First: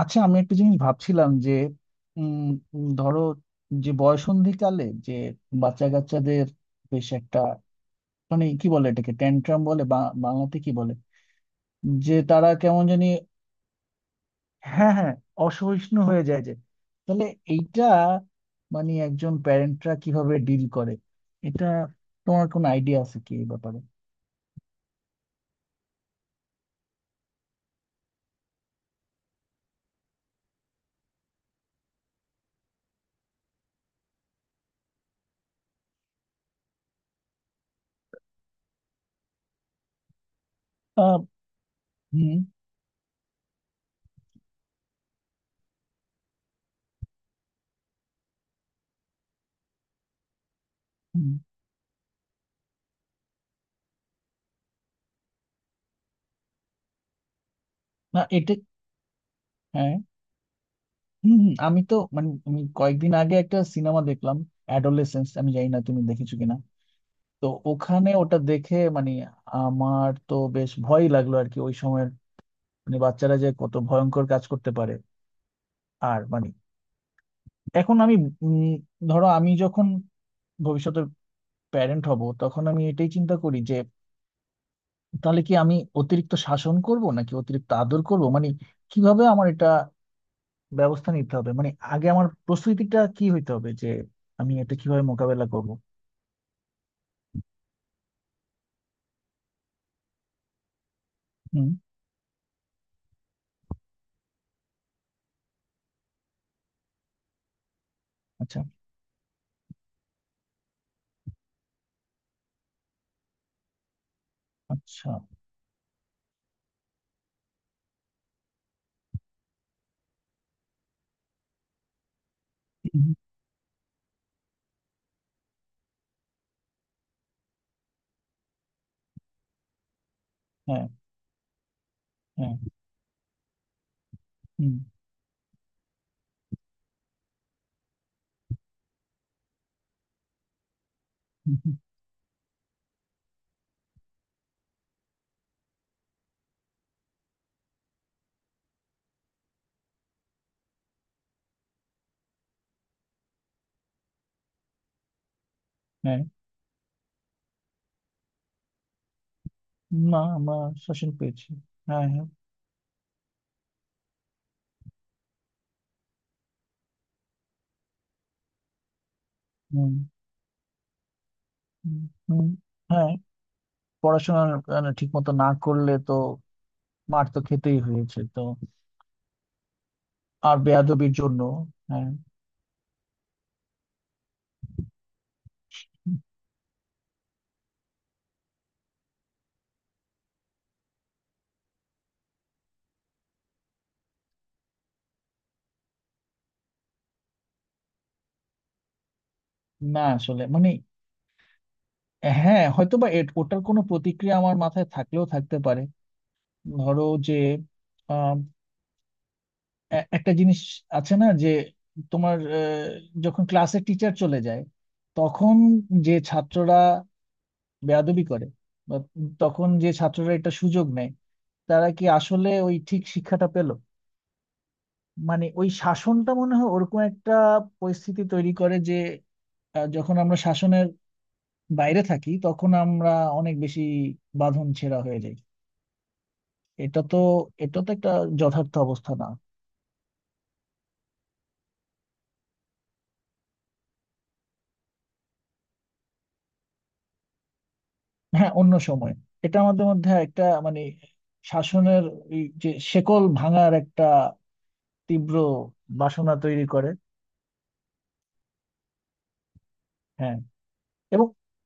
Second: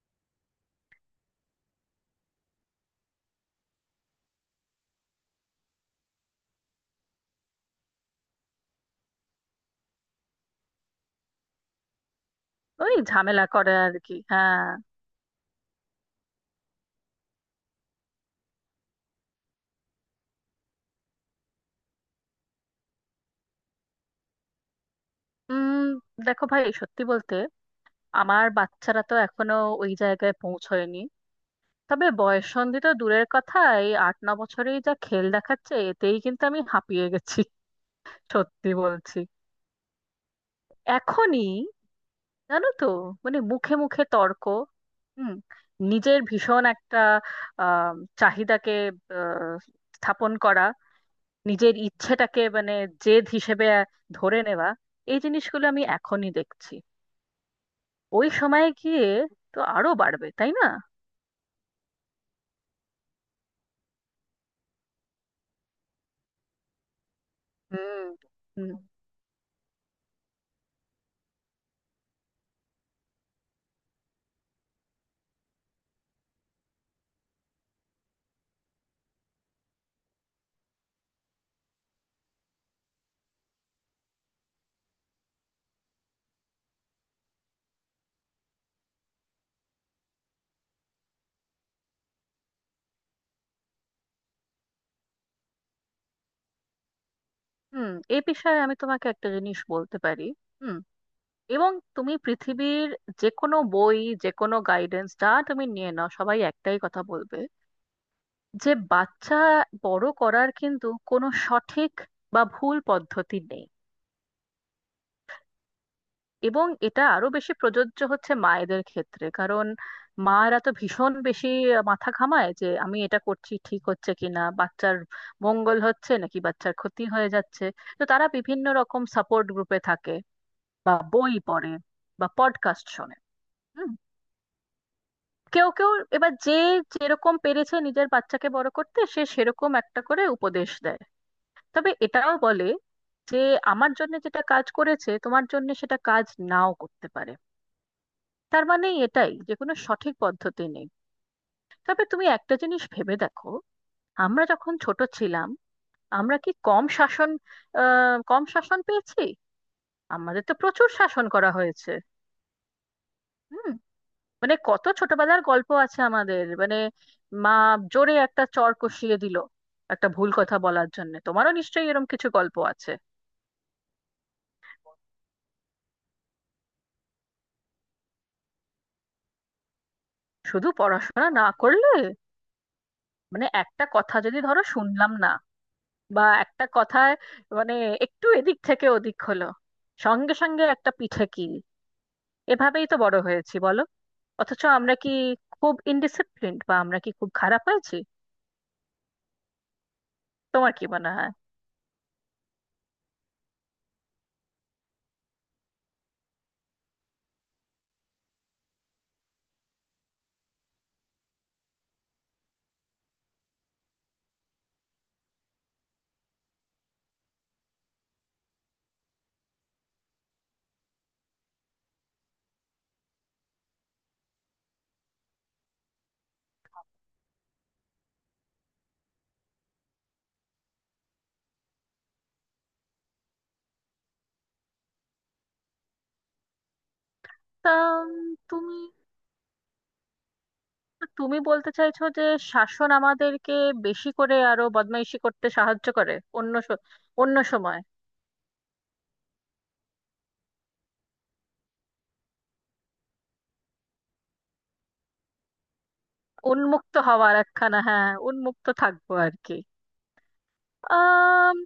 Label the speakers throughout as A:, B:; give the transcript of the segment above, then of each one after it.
A: আচ্ছা, আমি একটা জিনিস ভাবছিলাম যে উম উম, ধরো, যে বয়সন্ধিকালে যে বাচ্চা কাচ্চাদের বেশ একটা, মানে কি বলে, এটাকে ট্যান্ট্রাম বলে বা বাংলাতে কি বলে, যে তারা কেমন
B: ওই
A: জানি,
B: ঝামেলা করে আর কি, হ্যাঁ।
A: হ্যাঁ হ্যাঁ, অসহিষ্ণু হয়ে যায়, যে তাহলে এইটা মানে একজন প্যারেন্টরা কিভাবে ডিল করে এটা? তোমার কোনো আইডিয়া আছে কি এই ব্যাপারে?
B: উম দেখো ভাই, সত্যি বলতে আমার বাচ্চারা তো এখনো ওই জায়গায় পৌঁছয়নি। তবে বয়ঃসন্ধি তো দূরের কথা, এই 8-9 বছরেই যা খেল দেখাচ্ছে, এতেই কিন্তু আমি হাঁপিয়ে গেছি, সত্যি বলছি,
A: আহ,
B: এখনই।
A: হুম,
B: জানো তো, মানে মুখে মুখে তর্ক, হুম নিজের ভীষণ একটা আহ চাহিদাকে আহ, স্থাপন করা,
A: হুম,
B: নিজের ইচ্ছেটাকে মানে জেদ হিসেবে ধরে নেওয়া, এই জিনিসগুলো আমি এখনই দেখছি।
A: না
B: ওই
A: এটা,
B: সময়ে গিয়ে তো আরো
A: হ্যাঁ,
B: বাড়বে, তাই না?
A: হম হম, আমি তো মানে আমি কয়েকদিন আগে একটা সিনেমা দেখলাম, অ্যাডোলেসেন্স, আমি জানি না তুমি দেখেছো কিনা। তো
B: হুম
A: ওখানে ওটা
B: হুম
A: দেখে মানে আমার তো বেশ ভয় লাগলো আর কি ওই সময়ের, মানে বাচ্চারা যে কত ভয়ঙ্কর কাজ করতে পারে। আর মানে এখন আমি উম, ধরো, আমি যখন ভবিষ্যতে প্যারেন্ট হব তখন আমি এটাই চিন্তা করি যে তাহলে কি আমি অতিরিক্ত শাসন করব নাকি অতিরিক্ত আদর করব, মানে কিভাবে আমার এটা ব্যবস্থা নিতে হবে, মানে আগে আমার প্রস্তুতিটা কি হইতে হবে যে আমি এটা কিভাবে মোকাবেলা করব।
B: হুম এ বিষয়ে আমি তোমাকে একটা জিনিস বলতে পারি। হুম।
A: হুম,
B: এবং তুমি পৃথিবীর যে কোনো বই, যে কোনো গাইডেন্স যা তুমি নিয়ে নাও, সবাই একটাই কথা বলবে,
A: আচ্ছা,
B: যে বাচ্চা বড় করার কিন্তু কোনো সঠিক বা ভুল পদ্ধতি নেই।
A: আচ্ছা,
B: এবং এটা আরো বেশি প্রযোজ্য হচ্ছে মায়েদের ক্ষেত্রে, কারণ মারা তো ভীষণ বেশি মাথা ঘামায় যে আমি
A: হুম,
B: এটা করছি ঠিক হচ্ছে কিনা, বাচ্চার মঙ্গল হচ্ছে নাকি বাচ্চার ক্ষতি হয়ে যাচ্ছে। তো তারা বিভিন্ন রকম সাপোর্ট গ্রুপে থাকে,
A: হ্যাঁ
B: বা বই পড়ে, বা
A: হ্যাঁ,
B: পডকাস্ট শোনে। হুম।
A: হুম
B: কেউ কেউ, এবার যে যেরকম পেরেছে নিজের বাচ্চাকে বড় করতে, সে সেরকম একটা করে উপদেশ দেয়।
A: হুম, হুম,
B: তবে এটাও বলে যে আমার জন্য যেটা কাজ করেছে তোমার জন্য সেটা কাজ নাও করতে পারে। তার মানে এটাই, যে কোনো সঠিক পদ্ধতি নেই। তবে তুমি একটা জিনিস ভেবে দেখো, আমরা যখন ছোট ছিলাম,
A: হ্যাঁ,
B: আমরা কি কম শাসন পেয়েছি?
A: না
B: আমাদের তো
A: আমরা
B: প্রচুর
A: শাসন
B: শাসন
A: পেয়েছি।
B: করা হয়েছে।
A: হ্যাঁ হ্যাঁ,
B: হুম। মানে কত ছোটবেলার গল্প আছে আমাদের, মানে মা জোরে একটা চড় কষিয়ে দিল
A: হুম,
B: একটা ভুল কথা বলার জন্য। তোমারও নিশ্চয়ই
A: হুম,
B: এরকম কিছু
A: হুম,
B: গল্প আছে।
A: হ্যাঁ, পড়াশোনা ঠিক মতো না করলে তো মার তো খেতেই হয়েছে তো। আর
B: শুধু
A: বেয়াদবির
B: পড়াশোনা
A: জন্য,
B: না করলে,
A: হ্যাঁ,
B: মানে একটা কথা যদি ধরো শুনলাম না, বা একটা কথায় মানে একটু এদিক থেকে ওদিক হলো, সঙ্গে সঙ্গে একটা পিঠে কিল। এভাবেই তো বড় হয়েছি, বলো? অথচ আমরা কি খুব ইনডিসিপ্লিনড, বা আমরা কি খুব খারাপ হয়েছি?
A: না আসলে মানে,
B: তোমার কি মনে হয়?
A: হ্যাঁ হয়তো বা, ওটার কোনো প্রতিক্রিয়া আমার মাথায় থাকলেও থাকতে পারে। ধরো, যে এ- একটা জিনিস আছে না, যে তোমার যখন ক্লাসে টিচার চলে যায় তখন যে ছাত্ররা বেয়াদবি করে, বা তখন যে ছাত্ররা এটা সুযোগ নেয়, তারা কি আসলে ওই ঠিক শিক্ষাটা পেল? মানে ওই শাসনটা মনে হয় ওরকম একটা পরিস্থিতি তৈরি করে যে, যখন আমরা শাসনের বাইরে থাকি তখন আমরা অনেক বেশি বাঁধন ছেঁড়া হয়ে যাই। এটা তো,
B: তা,
A: এটা তো একটা
B: উম,
A: যথার্থ
B: তুমি
A: অবস্থা না।
B: তুমি বলতে চাইছো যে শাসন আমাদেরকে বেশি করে আরো বদমাইশি করতে সাহায্য করে অন্য স- অন্য সময়?
A: হ্যাঁ অন্য সময় এটা আমাদের মধ্যে একটা মানে শাসনের, এই যে শেকল ভাঙার একটা তীব্র বাসনা তৈরি করে।
B: উন্মুক্ত হওয়ার একখানা, হ্যাঁ, উন্মুক্ত থাকবো আর কি।
A: হ্যাঁ, এবং,
B: আম,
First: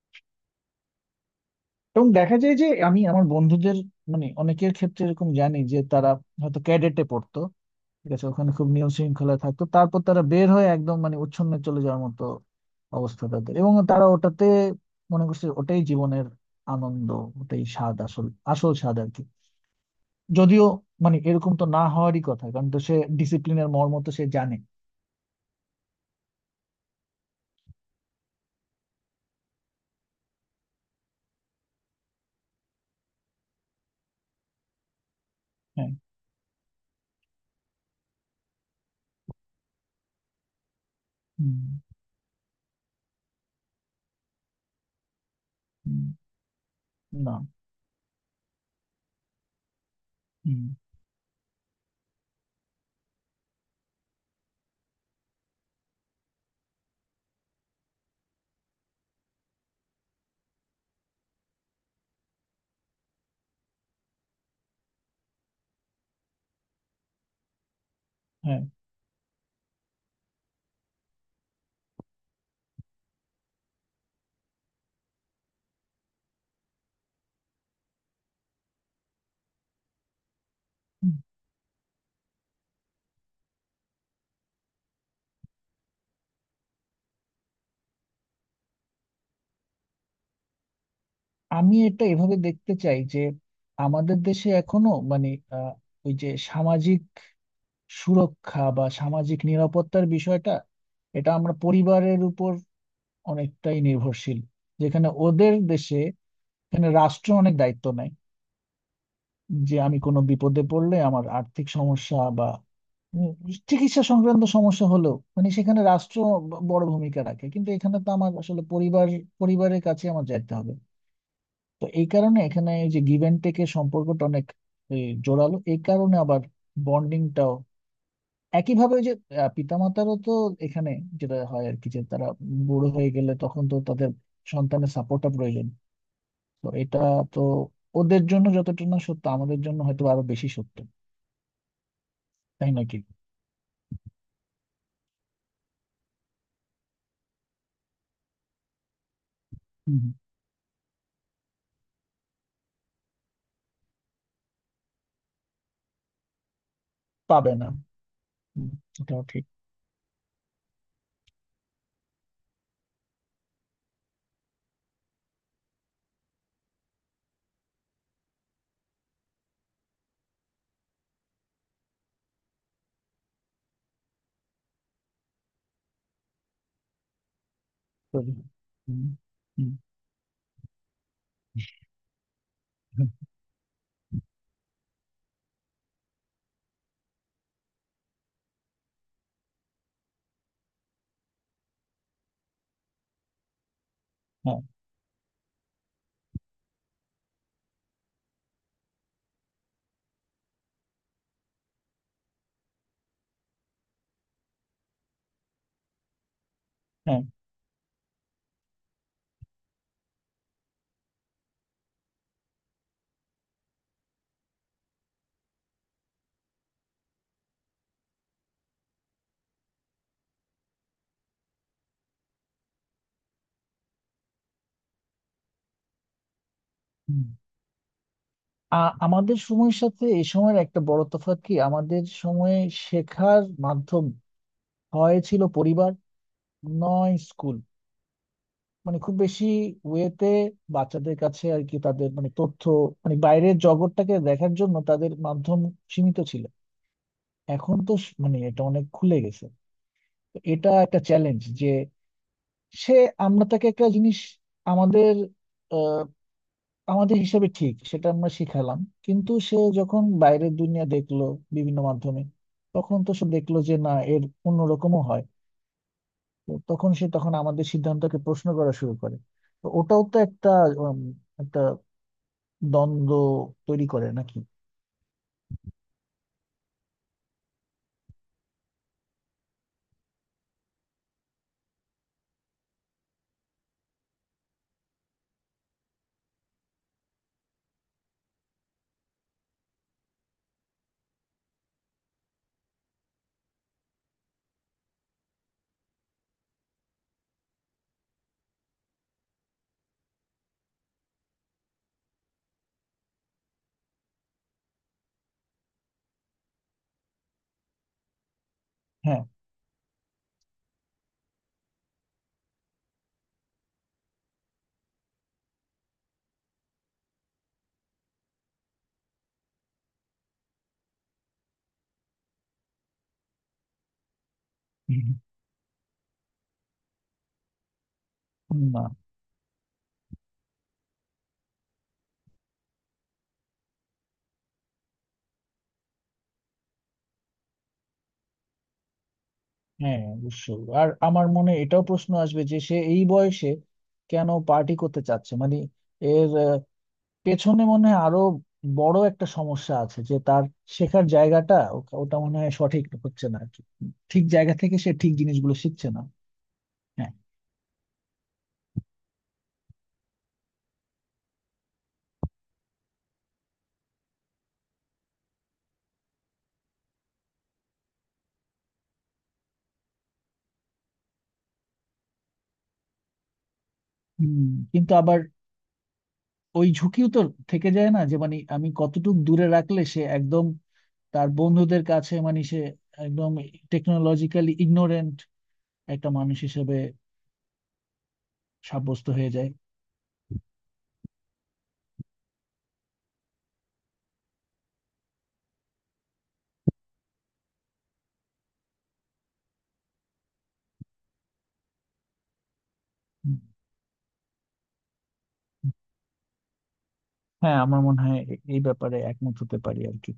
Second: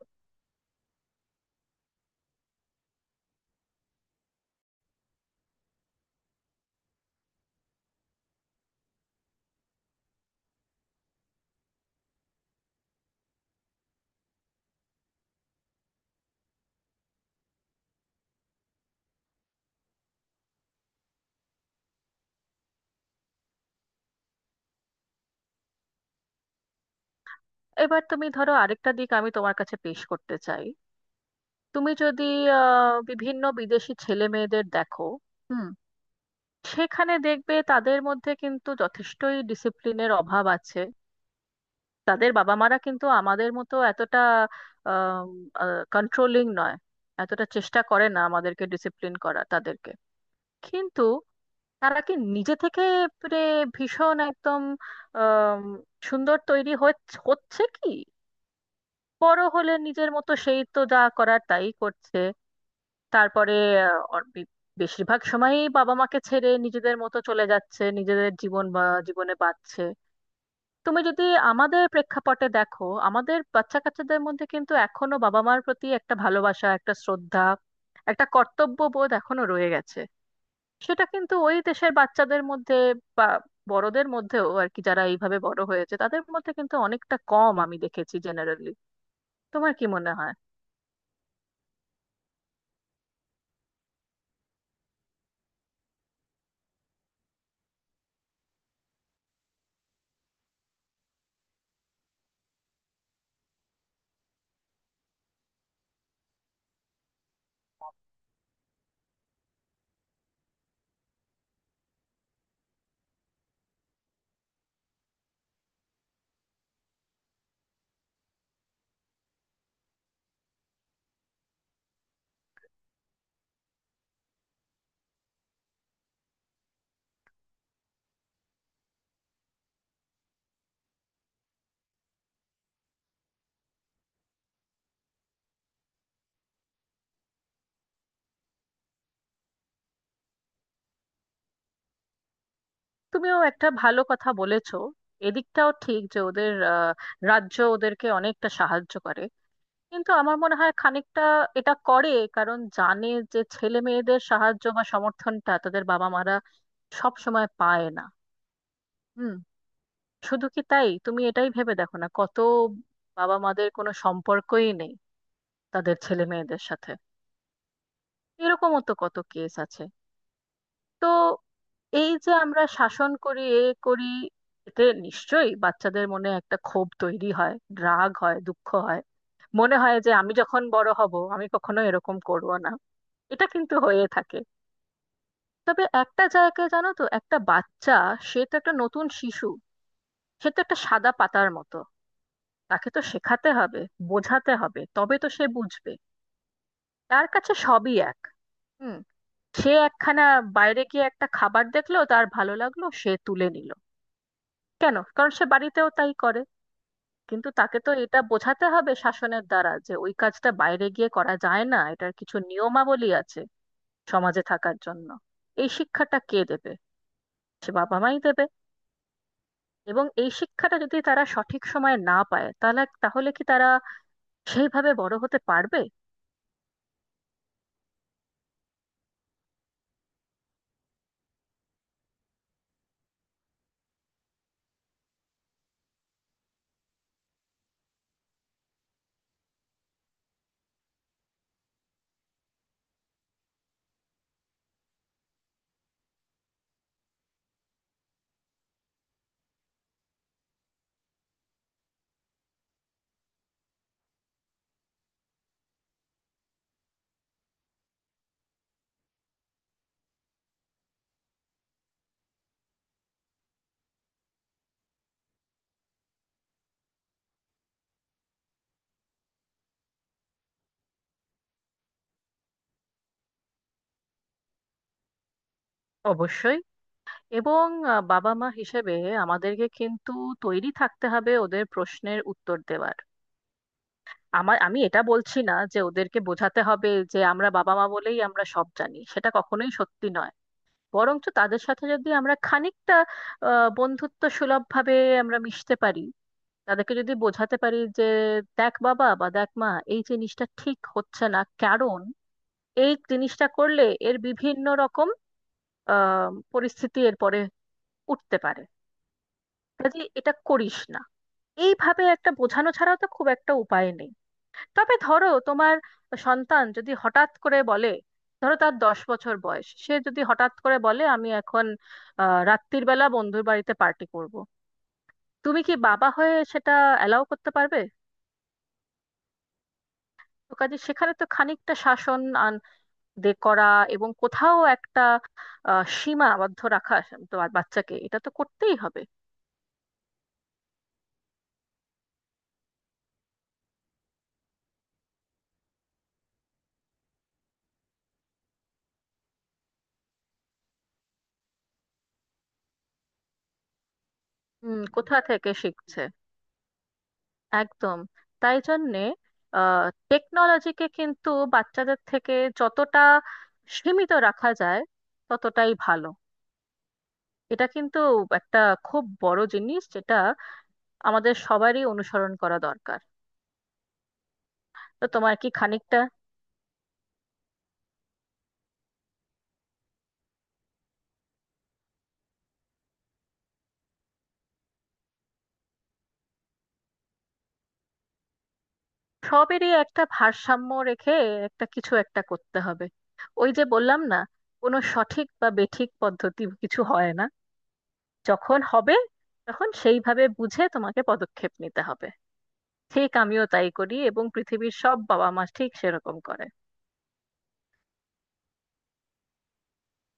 A: এবং দেখা যায় যে আমি আমার বন্ধুদের, মানে অনেকের ক্ষেত্রে এরকম জানি, যে তারা হয়তো ক্যাডেটে পড়তো, ঠিক আছে, ওখানে খুব নিয়ম শৃঙ্খলা থাকতো, তারপর তারা বের হয়ে একদম মানে উচ্ছন্নে চলে যাওয়ার মতো অবস্থা তাদের, এবং তারা ওটাতে মনে করছে ওটাই জীবনের আনন্দ, ওটাই স্বাদ আসল, আসল স্বাদ আর কি। যদিও মানে এরকম তো না হওয়ারই কথা, কারণ তো সে ডিসিপ্লিনের মর্ম তো সে জানে।
B: এবার তুমি ধরো, আরেকটা দিক আমি তোমার কাছে পেশ করতে চাই। তুমি যদি বিভিন্ন বিদেশি ছেলে মেয়েদের দেখো, হুম,
A: হ্যাঁ,
B: সেখানে দেখবে তাদের মধ্যে কিন্তু যথেষ্টই ডিসিপ্লিনের অভাব আছে।
A: হুম,
B: তাদের বাবা মারা কিন্তু আমাদের মতো এতটা
A: হুম,
B: কন্ট্রোলিং নয়,
A: না,
B: এতটা চেষ্টা করে না আমাদেরকে ডিসিপ্লিন, করা তাদেরকে।
A: হুম,
B: কিন্তু তারা কি নিজে থেকে মানে ভীষণ একদম আম, সুন্দর হচ্ছে কি? বড় হলে নিজের মতো সেই তো যা করার তাই করছে। তারপরে আহ, অর- বি- বেশিরভাগ সময়ই বাবা মাকে ছেড়ে নিজেদের মতো চলে যাচ্ছে, নিজেদের
A: হ্যাঁ,
B: জীবন বা জীবনে বাঁচছে। তুমি যদি আমাদের প্রেক্ষাপটে দেখো, আমাদের বাচ্চা কাচ্চাদের মধ্যে কিন্তু এখনো বাবা মার প্রতি একটা ভালোবাসা, একটা শ্রদ্ধা, একটা কর্তব্য বোধ এখনো রয়ে গেছে। সেটা
A: হুম।
B: কিন্তু ওই দেশের বাচ্চাদের মধ্যে বা বড়দের মধ্যেও আর কি, যারা এইভাবে বড় হয়েছে তাদের মধ্যে কিন্তু অনেকটা কম আমি দেখেছি জেনারেলি। তোমার কি মনে হয়?
A: আমি এটা এভাবে দেখতে চাই যে আমাদের দেশে এখনো মানে আহ, ওই যে সামাজিক সুরক্ষা বা সামাজিক নিরাপত্তার বিষয়টা, এটা আমরা পরিবারের উপর অনেকটাই নির্ভরশীল, যেখানে ওদের দেশে, এখানে রাষ্ট্র অনেক দায়িত্ব নেয়, যে আমি কোনো বিপদে পড়লে আমার আর্থিক সমস্যা বা, হুম, চিকিৎসা সংক্রান্ত সমস্যা হলো, মানে সেখানে রাষ্ট্র ব- বড় ভূমিকা রাখে, কিন্তু এখানে তো আমার আসলে পরিবার, পরিবারের কাছে আমার যাইতে হবে। তো এই কারণে এখানে এই যে গিভ অ্যান্ড টেকের সম্পর্কটা অনেক এ, জোরালো, এই কারণে আবার বন্ডিংটাও একইভাবে ওই যে পিতামাতারও তো এখানে যেটা হয় আর কি, যে তারা বুড়ো হয়ে গেলে তখন তো তাদের সন্তানের সাপোর্টটা প্রয়োজন। তো এটা তো ওদের জন্য যতটা না সত্য আমাদের জন্য হয়তো আরো বেশি সত্য, তাই নাকি?
B: তুমিও একটা ভালো কথা বলেছো। এদিকটাও ঠিক, যে ওদের রাজ্য ওদেরকে অনেকটা সাহায্য করে,
A: হুম,
B: কিন্তু আমার মনে হয় খানিকটা এটা করে কারণ জানে যে ছেলে মেয়েদের সাহায্য বা সমর্থনটা তাদের বাবা মারা সব সময়
A: পাবে না,
B: পায় না।
A: হুম, এটাও
B: হুম।
A: ঠিক।
B: শুধু কি তাই, তুমি এটাই ভেবে দেখো না, কত বাবা মাদের কোনো সম্পর্কই নেই তাদের ছেলে মেয়েদের সাথে, এরকমও তো কত কেস আছে। তো এই যে আমরা শাসন করি, এ করি, এতে নিশ্চয়ই বাচ্চাদের মনে একটা ক্ষোভ তৈরি হয়, রাগ
A: করি,
B: হয়, দুঃখ হয়,
A: হুম, হুম,
B: মনে হয় যে আমি যখন বড় হব আমি কখনো এরকম করব না।
A: হুম,
B: এটা কিন্তু হয়ে থাকে। তবে একটা জায়গায়, জানো তো, একটা বাচ্চা, সে তো একটা নতুন শিশু, সে তো একটা সাদা পাতার মতো, তাকে তো শেখাতে হবে, বোঝাতে
A: হ্যাঁ,
B: হবে, তবে তো সে বুঝবে। তার কাছে সবই এক। হুম। সে একখানা বাইরে গিয়ে একটা খাবার দেখলো, তার ভালো লাগলো, সে তুলে নিল। কেন? কারণ সে বাড়িতেও তাই করে।
A: হ্যাঁ,
B: কিন্তু তাকে তো এটা বোঝাতে হবে শাসনের দ্বারা যে ওই কাজটা বাইরে গিয়ে করা যায় না, এটার কিছু নিয়মাবলী আছে সমাজে থাকার জন্য। এই শিক্ষাটা কে দেবে? সে বাবা মাই দেবে। এবং এই শিক্ষাটা যদি তারা সঠিক সময়ে না পায়, তাহলে তাহলে কি তারা সেইভাবে বড় হতে পারবে?
A: হুম। আ- আমাদের সময়ের সাথে এই সময়ের একটা বড় তফাৎ কি, আমাদের সময়ে শেখার মাধ্যম হয় ছিল পরিবার নয় স্কুল, মানে খুব বেশি ওয়েতে বাচ্চাদের কাছে আর কি তাদের মানে তথ্য, মানে বাইরের জগৎটাকে দেখার জন্য তাদের মাধ্যম সীমিত ছিল। এখন তো স- মানে এটা অনেক খুলে গেছে। তো এটা একটা চ্যালেঞ্জ যে সে, আমরা তাকে একটা জিনিস আমাদের, আমাদের হিসাবে ঠিক সেটা আমরা শিখালাম, কিন্তু সে যখন বাইরের দুনিয়া দেখলো বিভিন্ন মাধ্যমে তখন তো সে দেখলো যে না এর অন্যরকমও হয়। তো তখন সে, তখন আমাদের সিদ্ধান্তকে প্রশ্ন করা শুরু করে। তো ওটাও তো একটা উম, একটা দ্বন্দ্ব তৈরি করে নাকি?
B: অবশ্যই। এবং বাবা মা হিসেবে আমাদেরকে কিন্তু তৈরি থাকতে হবে ওদের প্রশ্নের উত্তর দেওয়ার। আমি এটা বলছি না যে ওদেরকে বোঝাতে হবে যে আমরা বাবা মা বলেই আমরা সব জানি, সেটা কখনোই সত্যি নয়। বরঞ্চ তাদের সাথে যদি আমরা খানিকটা বন্ধুত্ব সুলভ ভাবে আমরা মিশতে পারি, তাদেরকে যদি বোঝাতে পারি যে দেখ বাবা, বা দেখ মা, এই জিনিসটা ঠিক হচ্ছে না, কারণ এই জিনিসটা করলে এর বিভিন্ন রকম পরিস্থিতি এরপরে উঠতে পারে,
A: হ্যাঁ,
B: কাজে এটা করিস না, এইভাবে একটা বোঝানো ছাড়াও তো খুব একটা উপায় নেই। তবে ধরো তোমার সন্তান যদি হঠাৎ করে বলে, ধরো তার 10 বছর বয়স, সে যদি হঠাৎ করে বলে আমি এখন রাত্রির বেলা বন্ধুর বাড়িতে পার্টি করব, তুমি কি বাবা হয়ে সেটা অ্যালাউ করতে পারবে?
A: না,
B: তো কাজে সেখানে তো খানিকটা শাসন আন দে করা এবং কোথাও একটা সীমাবদ্ধ রাখা, তো বাচ্চাকে এটা তো করতেই হবে।
A: হ্যাঁ অবশ্যই, আর আমার মনে এটাও প্রশ্ন আসবে যে সে এই বয়সে কেন পার্টি করতে চাচ্ছে, মানে এর পেছনে মনে হয় আরো বড় একটা সমস্যা আছে, যে তার শেখার জায়গাটা ও- ওটা মনে হয় সঠিক হচ্ছে না আর কি, ঠিক জায়গা থেকে
B: হুম,
A: সে ঠিক
B: কোথা থেকে
A: জিনিসগুলো শিখছে
B: শিখছে?
A: না। হ্যাঁ,
B: একদম। তাই জন্যে টেকনোলজিকে কিন্তু বাচ্চাদের থেকে যতটা সীমিত রাখা যায় ততটাই ভালো। এটা কিন্তু একটা খুব বড় জিনিস যেটা আমাদের সবারই অনুসরণ করা দরকার।
A: হুম, কিন্তু
B: তো
A: আবার
B: তোমার কি খানিকটা,
A: ওই ঝুঁকিও তো থেকে যায় না, যে মানে আমি কতটুকু দূরে রাখলে সে একদম তার বন্ধুদের কাছে, মানে সে একদম টেকনোলজিক্যালি ইগনোরেন্ট একটা মানুষ হিসেবে সাব্যস্ত হয়ে যায়।
B: সবেরই একটা ভারসাম্য রেখে একটা কিছু একটা করতে হবে। ওই যে বললাম না, কোনো সঠিক বা বেঠিক পদ্ধতি কিছু হয় না। যখন হবে তখন সেইভাবে বুঝে তোমাকে পদক্ষেপ নিতে হবে। ঠিক
A: হুম,
B: আমিও তাই করি, এবং পৃথিবীর সব বাবা মা ঠিক সেরকম করে।
A: হ্যাঁ আমার মনে হয় এ- এই ব্যাপারে একমত হতে পারি আর কি।